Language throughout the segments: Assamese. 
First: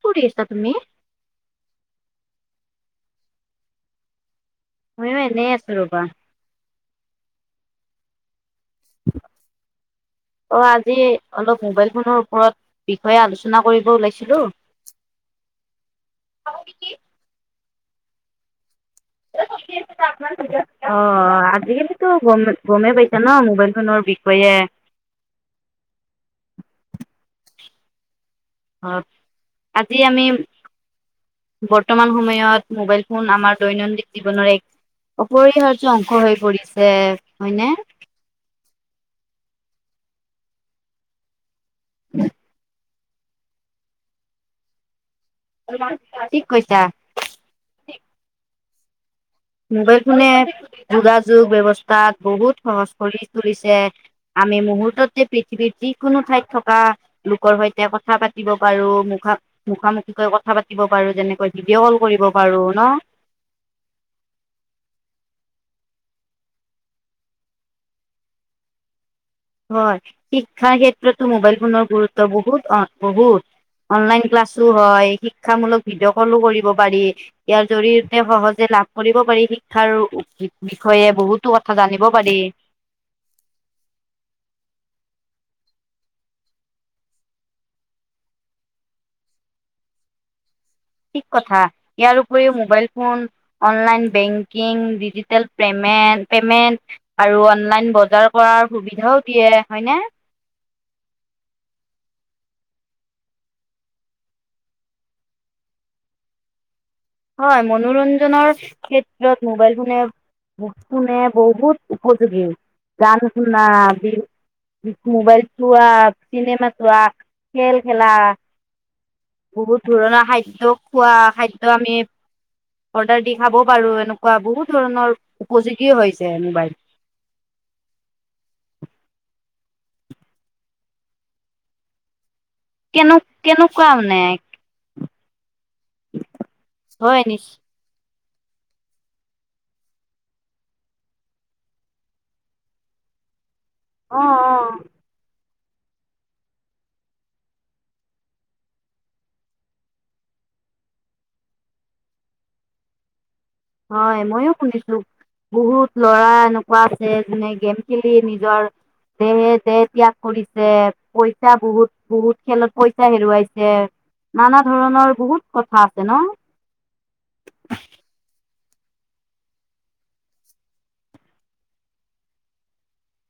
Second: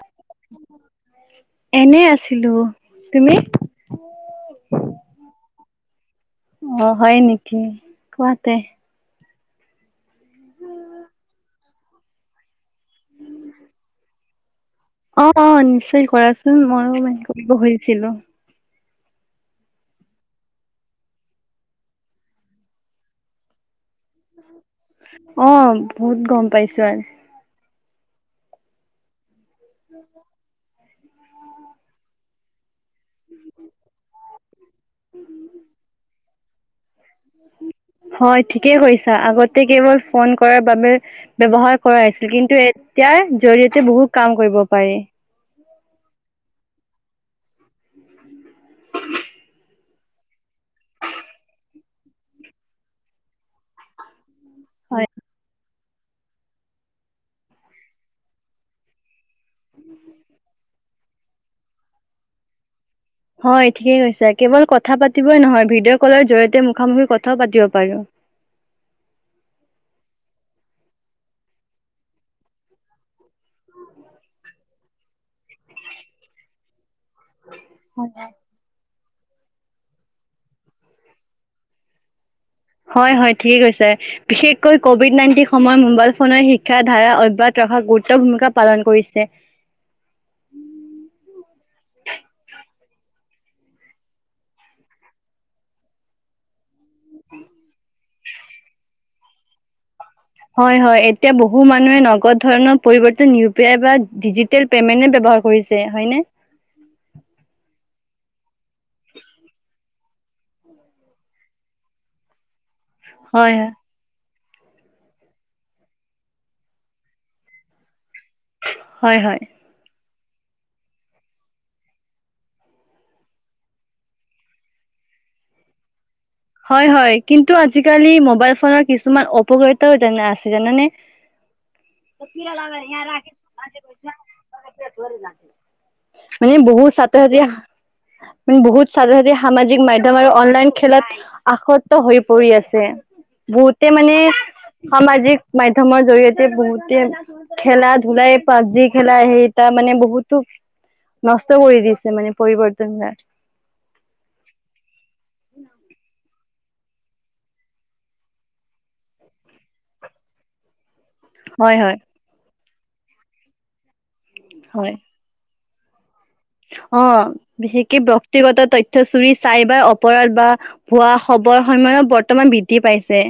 কি কৰি আছা তুমি? এনেই আছিলোঁ তুমি? ময়ো এনেই আছো ৰবা। অ হয় নেকি কোৱাতে অ আজি অলপ মোবাইল ফোনৰ ওপৰত বিষয়ে আলোচনা কৰিব ওলাইছিলো অ অ নিশ্চয় কৰাচোন ময়ো মানে কৰিব খোজি। ছিলো। অ আজিকালিটো গম গমেই পাইছা ন মোবাইল ফোনৰ বিষয়ে। অ বহুত গম পাইছোঁ অ আজি আমি বৰ্তমান সময়ত মোবাইল ফোন আমাৰ দৈনন্দিন জীৱনৰ এক অপৰিহাৰ্য অংশ হৈ পৰিছে হয়নে? হয় ঠিকেই কৈছা আগত কেৱল ফোন কৰাৰ বাবে ব্যৱহাৰ কৰাই আছিল কিন্তু এ তিয়াৰ জৰিয়তে বহুত কাম কৰিব পাৰি ঠিক কৈছা। [unintelligible] মোবাইল ফোনে যোগাযোগ ব্যৱস্থাত বহুত সহজ কৰি তুলিছে। আমি হয় মুহুৰ্ত্ততে প‌ৃথিবীৰ যি। কোনো ঠাইত থকা লোকৰ সৈতে কথা পাতিব পাৰো মুখা মুখামুখিকৈ কথা পাতিব পাৰো যেনেকৈ ভিডিঅ' কল কৰিব পাৰো ন হয় ঠিকেই কৈছো কেৱল কথা পাতিবই নহয় ভিডিঅ' কলৰ জৰিয়তে মুখামুখি কথাও পাতিব পাৰো হয়, শিক্ষাৰ ক্ষেত্ৰতো মোবাইল ফোনৰ গুৰুত্ব বহুত বহুত অনলাইন ক্লাছো হয়, শিক্ষামূলক ভিডিঅ' কলো কৰিব পাৰি। ইয়াৰ জৰিয়তে সহজে লাভ কৰিব পাৰি শিক্ষাৰ বিষয়ে বহুতো কথা জানিব পাৰি হয় হয় ঠিকেই কৈছে বিশেষকৈ কভিড নাইণ্টিন সময়ত মোবাইল ফোনেৰে শিক্ষাৰ ধাৰা অব্যাহত ৰখা গুৰুত্ব ভূমিকা পালন কৰিছে। ঠিক কথা ইয়াৰ উপৰিও mobile phone, online banking, digital payment payment আৰু অনলাইন বজাৰ কৰাৰ সুবিধাও দিয়ে হয়নে? হয় হয় এতিয়া বহু মানুহে নগদ ধৰণৰ পৰিৱৰ্তন ইউ পি আই বা ডিজিটেল পেমেন্টে বৱহাৰ কৰিছে হয়নে? হয় মনোৰঞ্জনৰ ক্ষেত্ৰত মোবাইল ফোনে ব ফোনে বহুত উপযোগী হয় যানতোনা বি মোবাইল চোৱা চিনেমা চোৱা খেল খেলা হয় হয় বহুত ধুৰণা। খাদ্য খোৱা খাদ্য আমি অৰ্ডাৰ দি খাব পাৰো এনেকুৱা বহুত ধৰণৰ উপযোগী হৈছে। মোবাইল। হয় হয় কিন্তু আজালি মবাইল ফোনত কিছুমান অপ উপকাৰিতাও আছে জানা নে কেনেক কেনেকুৱা মানে। কৰি নাকি। মানে বহুত সাত হয় নিশ্চ হজীয়া। বহুত চাজাদি সামাজিক মাধ্যম আৰু অনলাইন খেলত আসক্ত হৈ পৰি আছে। বহুত তে অ', মানে অ', সামাজিক মাধ্যমৰ জৰিয়তে বহুতে খেলা ধুলাই পাপজি খেলা সেইটা মানে বহুতো নষ্ট কৰি দিছে মানে পৰিৱৰ্তন য়াক হয় মইো শুনিছো বহুত লৰা এনেক কোৱাছে যেনে গেম খেলি নিজৰ দেহে দেহ ত্যাগ কৰিছে। পইচা হয় বহুত হয় বহুত খেলত পইচা হেৰুৱাইছে নানা হয়। ধৰণৰ বহুত কথা আছে ন অ বিশেষকে ব্যক্তিগত তথ্য চুৰি চাইবাৰ অপৰাধ বা ভোৱা খবৰ সময়ত বৰ্তমান বৃদ্ধি পাইছে।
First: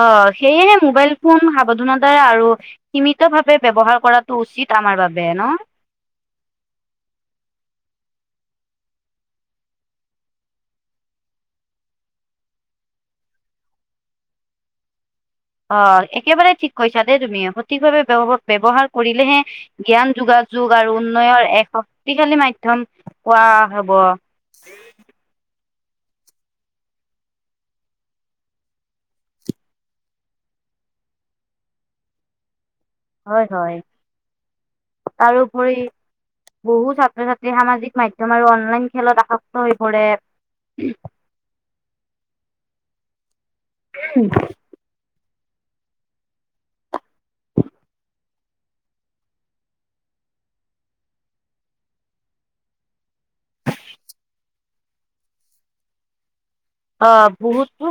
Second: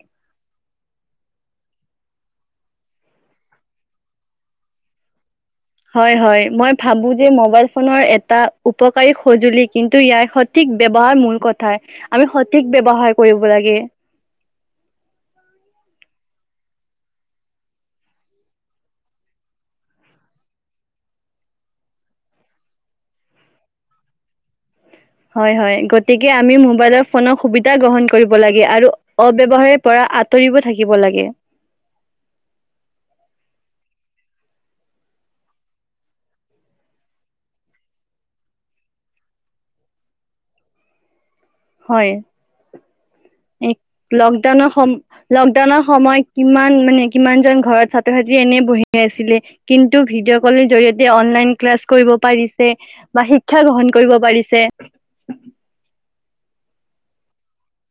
অ সেয়েহে মোবাইল ফোন সাৱধানতাৰে আৰু সীমিতভাৱে ব্যৱহাৰ কৰাটো উচিত আমাৰ বাবে ন হয় হয় মই ভাবো যে মোবাইল ফোনৰ এটা উপকাৰী সজুলি কিন্তু ইয়াৰ সঠিক বৱহাৰ মূল কথা। আমি সঠিক বৱহাৰ কৰিব লাগে। অ একেবাৰে ঠিক কৈছা দেই তুমি সঠিকভাৱে ব্যৱ ব্যৱহাৰ কৰিলেহে জ্ঞান যোগাযোগ আৰু উন্নয়ৰ এক শক্তিশালী মাধ্যম পোৱা হব। হয় হয় গতিকে আমি মোবাইলৰ ফোনক সুবিধা গ্ৰহণ কৰিব লাগে আৰু অব্যৱহাৰ পৰা আঁতৰিব থাকিব লাগে। হয় হয় তাৰোপৰি বহু ছাত্ৰ ছাত্ৰী সামাজিক মাধ্যম আৰু অনলাইন খেলত আসক্ত হৈ পৰে। হয় এক লকডাউনৰ সম লকডাউনৰ সময়ত কিমান মানে কিমান জন ঘৰত ছাত্ৰ ছাত্ৰী এনে বহি আছিলে কিন্তু ভিডিঅ' কলৰ জৰিয়তে অনলাইন ক্লাছ কৰিব পাৰিছে বা শিক্ষা গ্ৰহণ কৰিব পাৰিছে। অ বহুতো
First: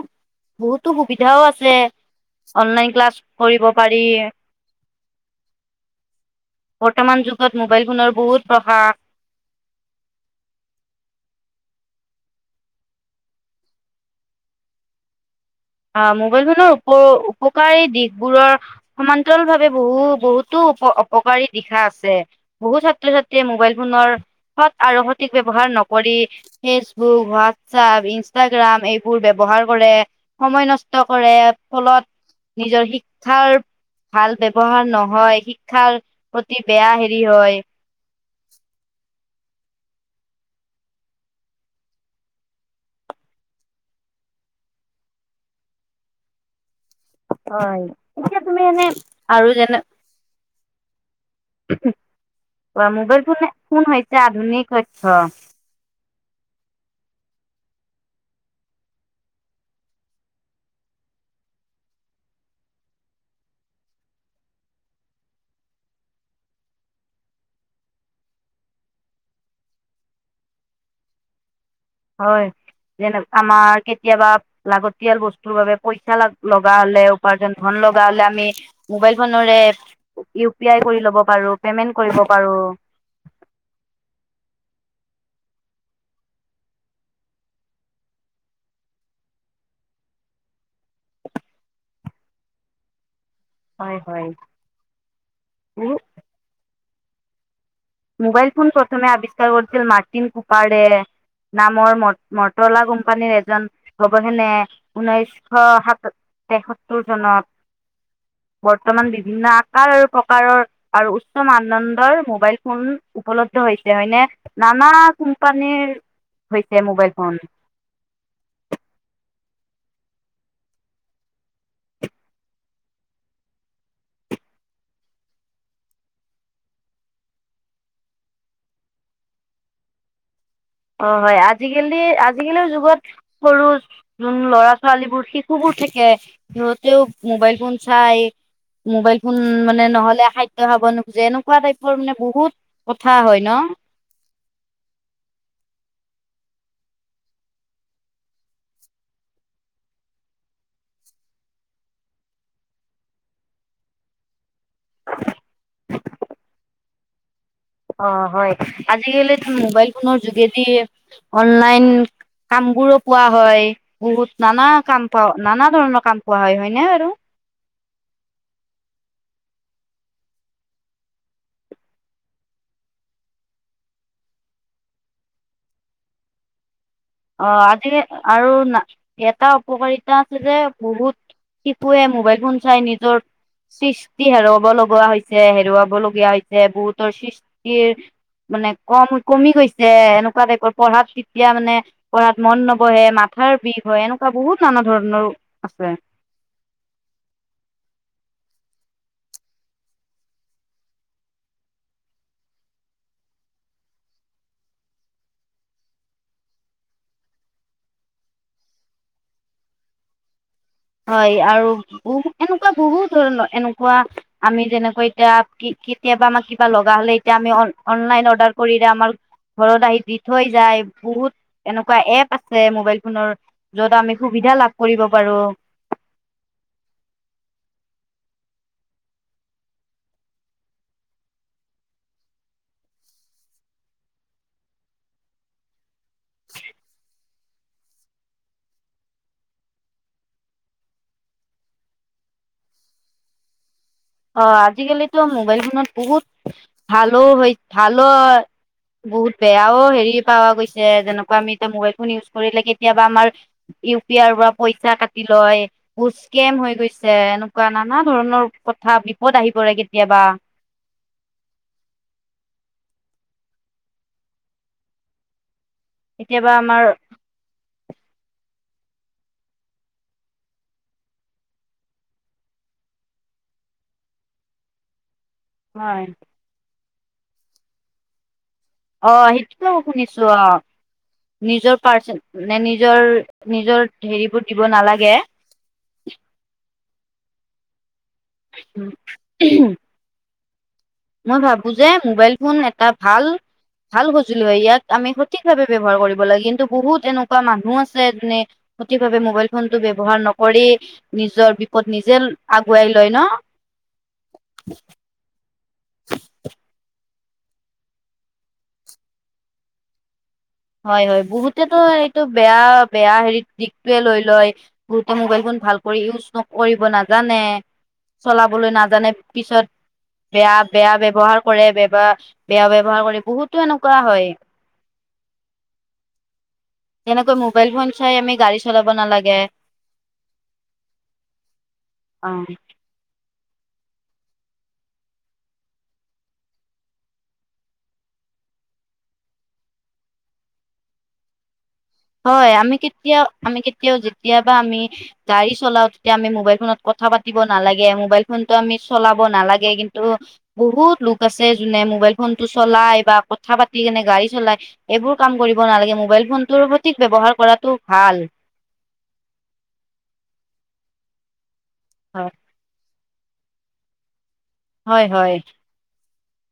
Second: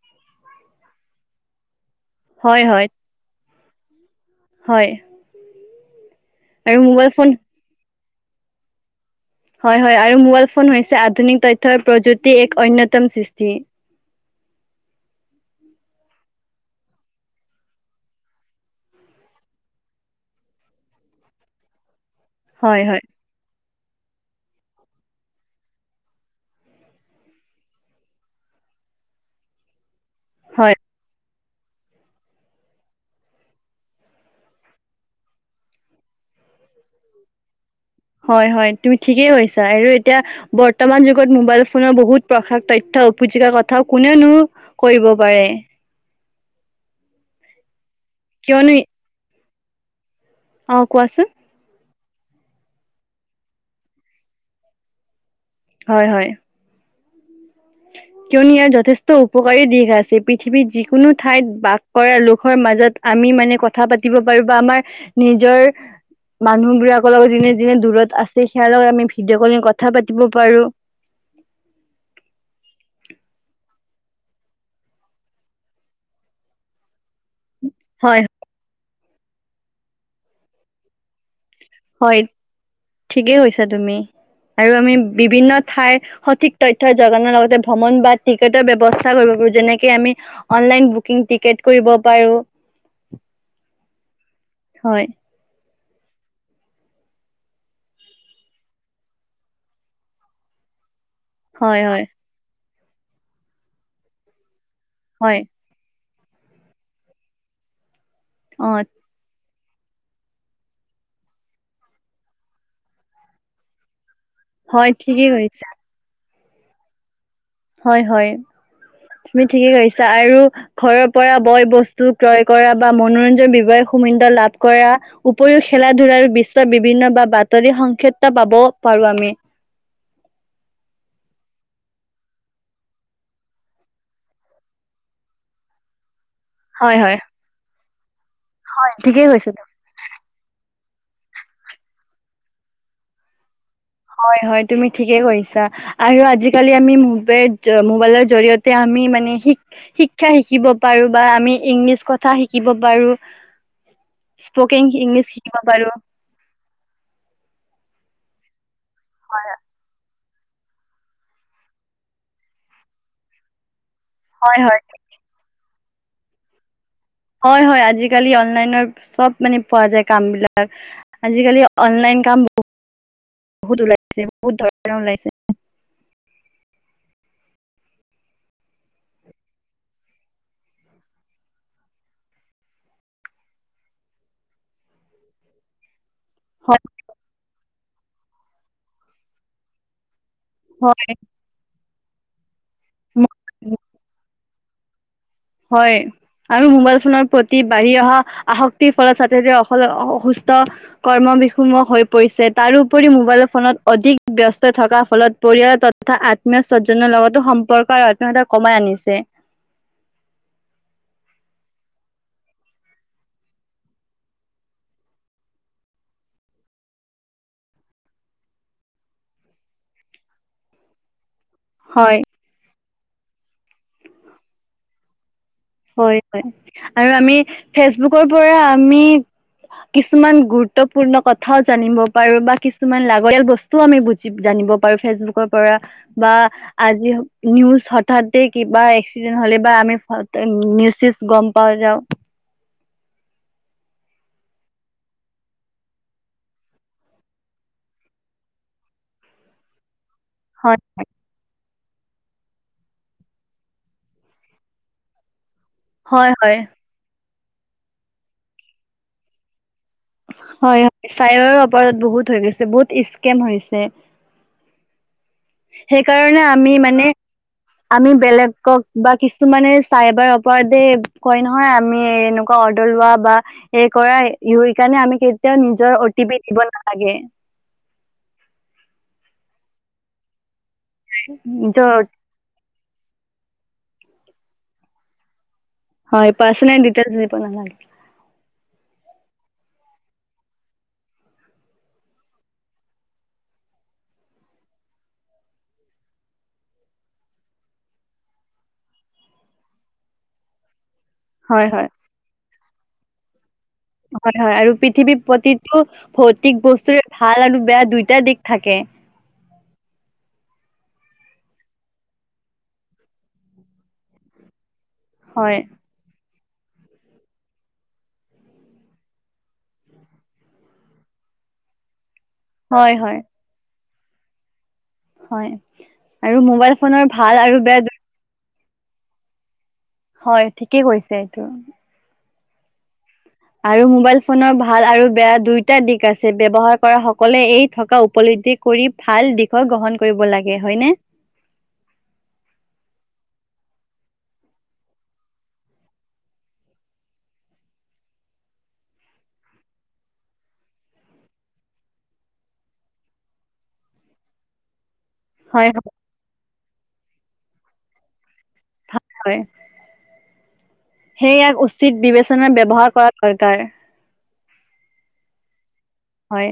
বহুতো সুবিধাও আছে। হয় হয় অনলাইন ক্লাছ কৰিব পাৰি হয় আৰু মোবাইল বৰ্তমান ফোন যুগত মোবাইল ফোনৰ বহুত প্ৰহাৰ হয় হয় আৰু মোবাইল ফোন হৈছে আধুনিক তথ্যৰ প্ৰযুক্তিৰ এক অন্যতম সৃষ্টি। অ মোবাইল ফোনৰ উপ উপকাৰী দিশবোৰৰ সমান্তৰাল ভাৱে বহু বহুতো অপকাৰী দিশা আছে। বহু হয় হয় ছাত্ৰ ছাত্ৰীয়ে মোবাইল। নৰ সৎ আৰু সঠিক ব্যৱহাৰ নকৰি ফেচবুক, হোৱাটছপ, ইনষ্টাগ্ৰাম এইবোৰ ব্যৱহাৰ কৰে। সময় হয় নষ্ট কৰে ফলত নিজৰ শিক্ষাৰ ভাল ব্যৱহাৰ নহয়, শিক্ষাৰ প্ৰতি বেয়া হেৰি হয়। হয় হয় তুমি ঠিকেই কৈছা আৰু এতিয়া বৰ্তমান যুগত মোবাইল ফোনৰ বহুত প্ৰসাশ তথ্য উপজিকাৰ কথাও কোনেনো কৰিব পাৰে হয় এতিয়া তুমি কিয়নো এনে আৰু [unintelligible] অ কোৱাচোন মোবাইল ফোনে, ফোন হৈছে আধুনিক তথ্য হয় হয় কিয়নো ইয়াৰ যথেষ্ট উপকাৰী দিশ আছে। পৃথিৱীত যিকোনো ঠাইত বাস কৰা লোকৰ মাজত আমি মানে কথা পাতিব পাৰো বা আমাৰ নিজৰ মানুহবোৰাকৰ লগত যোনে যোনে দূৰত আছে সেয়াৰ লগত আমি ভিডিঅ' কলিং কথা পাতিব পাৰো। হয় যেনে আমাৰ কেতিয়াবা লাগতিয়াল বস্তুৰ বাবে পইচা লগা হলে উপাৰ্জন ধন লগা হলে হয় আমি। মোবাইল ফোনৰে ইউ পি আই কৰি ল'ব পাৰো। পেমেন্ট কৰিব হয় পাৰো ঠিকেই কৈছা তুমি আৰু আমি বিভিন্ন ঠাইৰ সঠিক তথ্য যোগানৰ লগতে ভ্ৰমণ বা টিকেটৰ ব্যৱস্থা কৰিব পাৰো যেনেকে আমি অনলাইন বুকিং টিকেট কৰিব পাৰো। হয় হয় হয় [unintelligible] মোবাইল ফোন প্ৰথমে আৱিষ্কাৰ কৰিছিল মাৰ্টিন কুপাৰে হয় নামৰ হয় ম মত তলা কোম্পানীৰ এজন গৱেষকে ঊনৈশ হয় সাত তেসত্তৰ চনত অ বৰ্তমান বিভিন্ন প্ৰকাৰৰ আৰু উচ্চ মান নন্দৰ মোবাইল ফোন উপলব্ধ হৈছিলে হয়নে? নানা হয় ঠিকেই কৈছা কোম্পানীৰ হৈছে মোবাইল ফোন হয় হয় তুমি ঠিকেই কৈছা আৰু ঘৰৰ পৰা বয় বস্তু ক্ৰয় কৰা বা মনোৰঞ্জ বিৱয়ায় সুবিধা লাভ কৰা উপৰিও খেলা ধূলাৰ বিশ্বৰ বিভিন্ন বা বাতৰি সংক্ষেত পাব পাৰো আমি। অ হয় আজিকালি আজিকালিৰ যুগত সৰু যোন ল'ৰা ছোৱালীবোৰ শিশু বোৰ থাকে। সিহঁতেও হয় হয়। মোবাইল ফোন চাই মোবাইল ঠিকে ফোন কৈছা মানে নহলে খাদ্য খাব নু যে এনেকুৱা টাইপৰ মানে বহুত কথা হয় ন হয় হয় তুমি ঠিকে কৰিছা আৰু আজিকালি আমি মোবাইলৰ জৰিয়তে আমি মানে শিক্ষা শিকিব পাৰো বা আমি ইংলিছ কথা শিকিব পাৰো, স্পকিং ইংলিছ শিক পাৰো। অ হয় আজিিকালি ত মোবাইল ফোনৰ যোগেদি অনলাইন কাম বোৰো পোৱা হয়,। বহুত হয় নানা হয় কাম পাওঁ। নানা ধৰণৰ কাম পোৱা হয়। হয়নে বাৰু? হয় হয় আজিকালি অনলাইনৰ চব মানে পোৱা যায় কাম বিলাক। আজিকালি অনলাইন কাম ব বহুত ওলাইছে, বহুত ধৰণৰ ওলাইছে। অ আজি আৰু এটা উপকাৰিতা আছে যে বহুত শিশুৱে মোবাইল ফোন চাই নিজৰ সৃষ্টি হেৰুাব লগা হৈছে, হেৰুৱাব লগা গীয়া হৈছে। হয় বহুতৰ সৃষ্ট ষ্টি মানে কম কমি গৈছে, এনেকা সেনেকুৱা টাইপৰ হয় পঢ়াত তেতিয়া মানে পঢ়াত মন ন বহে, মাথাৰ ম- বিষ হয়, এনেকুৱা বহুত নানা ধৰণৰ আছে হয় আৰু মোবাইল ফোনৰ প্ৰতি বাঢ়ি অহা আসক্তিৰ ফলত ছাত্ৰ ছাত্ৰীৰ অ অসুস্থ কৰ্ম বিষৰ্ম হৈ পৰিছে, তাৰোপৰি মোবাইল ফোনত অধিক ব্যস্ত থকাৰ ফলত পৰিয়ালৰ তথা আত্মীয় স্বজ্জনৰ লগতো সম্পৰ্ক আৰু আত্মীয়তা কমাই আনিছে। হয় আৰু বহু এনেকুৱা বহুত ধৰণৰ এনেকুৱা আমি যেনেকৈ এতিয়া কেতিয়াবা আমাৰ কিবা লগা হলে এতিয়া আমি অনলাইন অৰ্ডাৰ কৰিলে আমাৰ ঘৰত আহি দি থৈ যায়, বহুত এনেকুৱা হয় এপ আছে মোবাইল ফোনত, যত আমি সুবিধা লাভ কৰিব পাৰোঁ। হয় হয়। আৰু আমি ফেচবুকৰ পৰা আমি কিছুমান গুৰুত্বপূৰ্ণ কথাও জানিব পাৰো বা কিছুমান লাগতিয়াল বস্তুও আমি বুজি জানিব পাৰো ফেচবুকৰ পৰা। বা আজি নিউজ হঠাতে কিবা এক্সিডেণ্ট হলে বা আমি নিউজ চিউছ গম পাই যাওঁ। অ আজিকালিটো মোবাইল ফোনত বহুত ভালো হয় ভালো হয়, বহুত বেয়াও হেৰি পাৱা হয় গৈছে, যেনেকুৱা আমি এতিয়া মোবাইল ফোন ইউজ কৰিলে কেতিয়াবা আমাৰ ইউ পি আইৰ পৰা পইচা কাটি লয়। বহুত হয় চ্কেম হয় হৈ গৈছে। এনে বা নানা ধৰণৰ কথা বিপদ আহি পৰে কে হয় হয়। ছাইবাৰ অপৰাধ বহুত হৈ গৈছে। বহুত স্ কেম হৈছে। সেইকাৰণে কেতিয়াবা আমি আমাৰ মানে আমি বেলেগক বা কিছুমানে চাইবাৰ অপৰাধে কয় নহয় আমি এনেকুৱা অৰ্ডৰ লোৱা বা হেৰি কৰা, সেইকাৰণে আমি কে তিয়াও নিজৰ হয় অ' টি পি দিব নালা নালাগে। অ সেইটোতো শুনিছোঁ অ। নিজৰ পাৰ্চন, মানে নিজৰ, নিজৰ হেৰিবোৰ দিব নালাগে। হয় পাৰ্চনেল ডিটেইলছ দিব নালাগে? উম মই ভাবো যে মোবাইল ফোন এটা ভাল ভাল সঁজুলি হয় ইয়াক আমি সঠিকভাৱে ব্যৱহাৰ কৰিব লাগে কিন্তু বহুত এনেকুৱা মানুহ আছে যোনে সঠিকভাৱে মোবাইল ফোনটো ব্যবহাৰ নকৰি। নিজৰ হয় বিপদ হয় নিজে। আগুৱাই লয় ন। হয় হয় আৰু পৃথিৱীৰ প্ৰতি। ভৌতিক বস্তুৰে। ভাল আৰু বেয়া দুইটাৰ দিশ থাকে। হয় হয় বহুতেতো এইটো বেয়া বেয়া হেৰিত দিশটোৱে লৈ লয়। গোট মোবাইলখন হয় ভালক ইউজ। কৰিব নাজানে চলাবলৈ নাজানে পিছত বেয়া বেয়া ব্যবহাৰ কৰে বেব। বেয়া হয় ব্যৱহাৰ হয় কৰি বহুতো নো কোৱা হয়। হয় আৰু মবাইল এনেকৈ মোবাইল ফোন চাই আমি গাড়ি চলাব নালাগে। হয় ঠিকেই কৈছে এইটো অ আৰু মোবাইল ফোনৰ ভাল আৰু বেয়া দুটা দিশ আছে ব্যৱহাৰ কৰা সকলে এই থকা উপলব্ধি কৰি ভাল দিশৰ গ্ৰহণ কৰিব লাগে হয়নে? হয় আমি কেতিয়াও আমি কেতিয়াও যেতিয়াবা আমি গাড়ী চলাও তেতিয়া আমি মোবাইল ফোনত কথা পাতিব নালাগে। মোবাইল ফোনতটো আমি চলাব নালাগে। কিন্তু বহুত লোক আছে যোনে মোবাইল ফোন টো চলাই বা কথা পাতি কেনে গাড়ী চলাই এইবোৰ কাম কৰিব হয় হয় নালাগে। মোবাইল ফোনটোৰ ব্যৱহাৰ কৰাটো ভাল। থাক কৰে সে ইয়াৰ বিবেচনা ব্যৱহাৰ কৰা। কৰতাৰ হয় হয় হয়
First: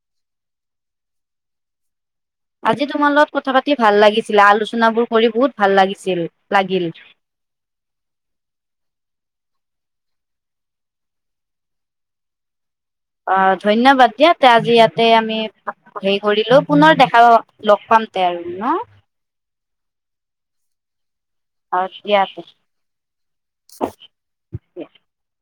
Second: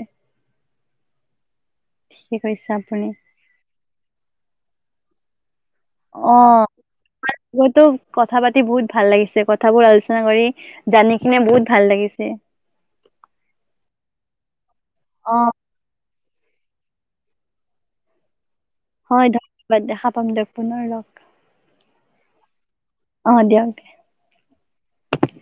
ঠিকে কৈছে আজি আপুনি তোমাৰ লগত কথা পা ভাল লাগিছিলে আলোচনা বোৰ কৰি বহুত ভাল লাগিছিল অ লাগিল তুমাৰ লগতো কথা পাতি বহুত ভাল লাগিছে কথাবোৰ আলোচনা কৰি জানি কিনে বহুত ভাল লাগিছে। অ ধন্যবাদ দিয়া আজি ইয়াতে অ আমি ধৰিলেও পুনৰ দেখা লগ পাম তে আৰু ন হয় ধন্যবাদ দেখা পাম দেক পুনৰ লগ আৰু থিকে আছে্। অ দিয়ক দে অ [unintelligible]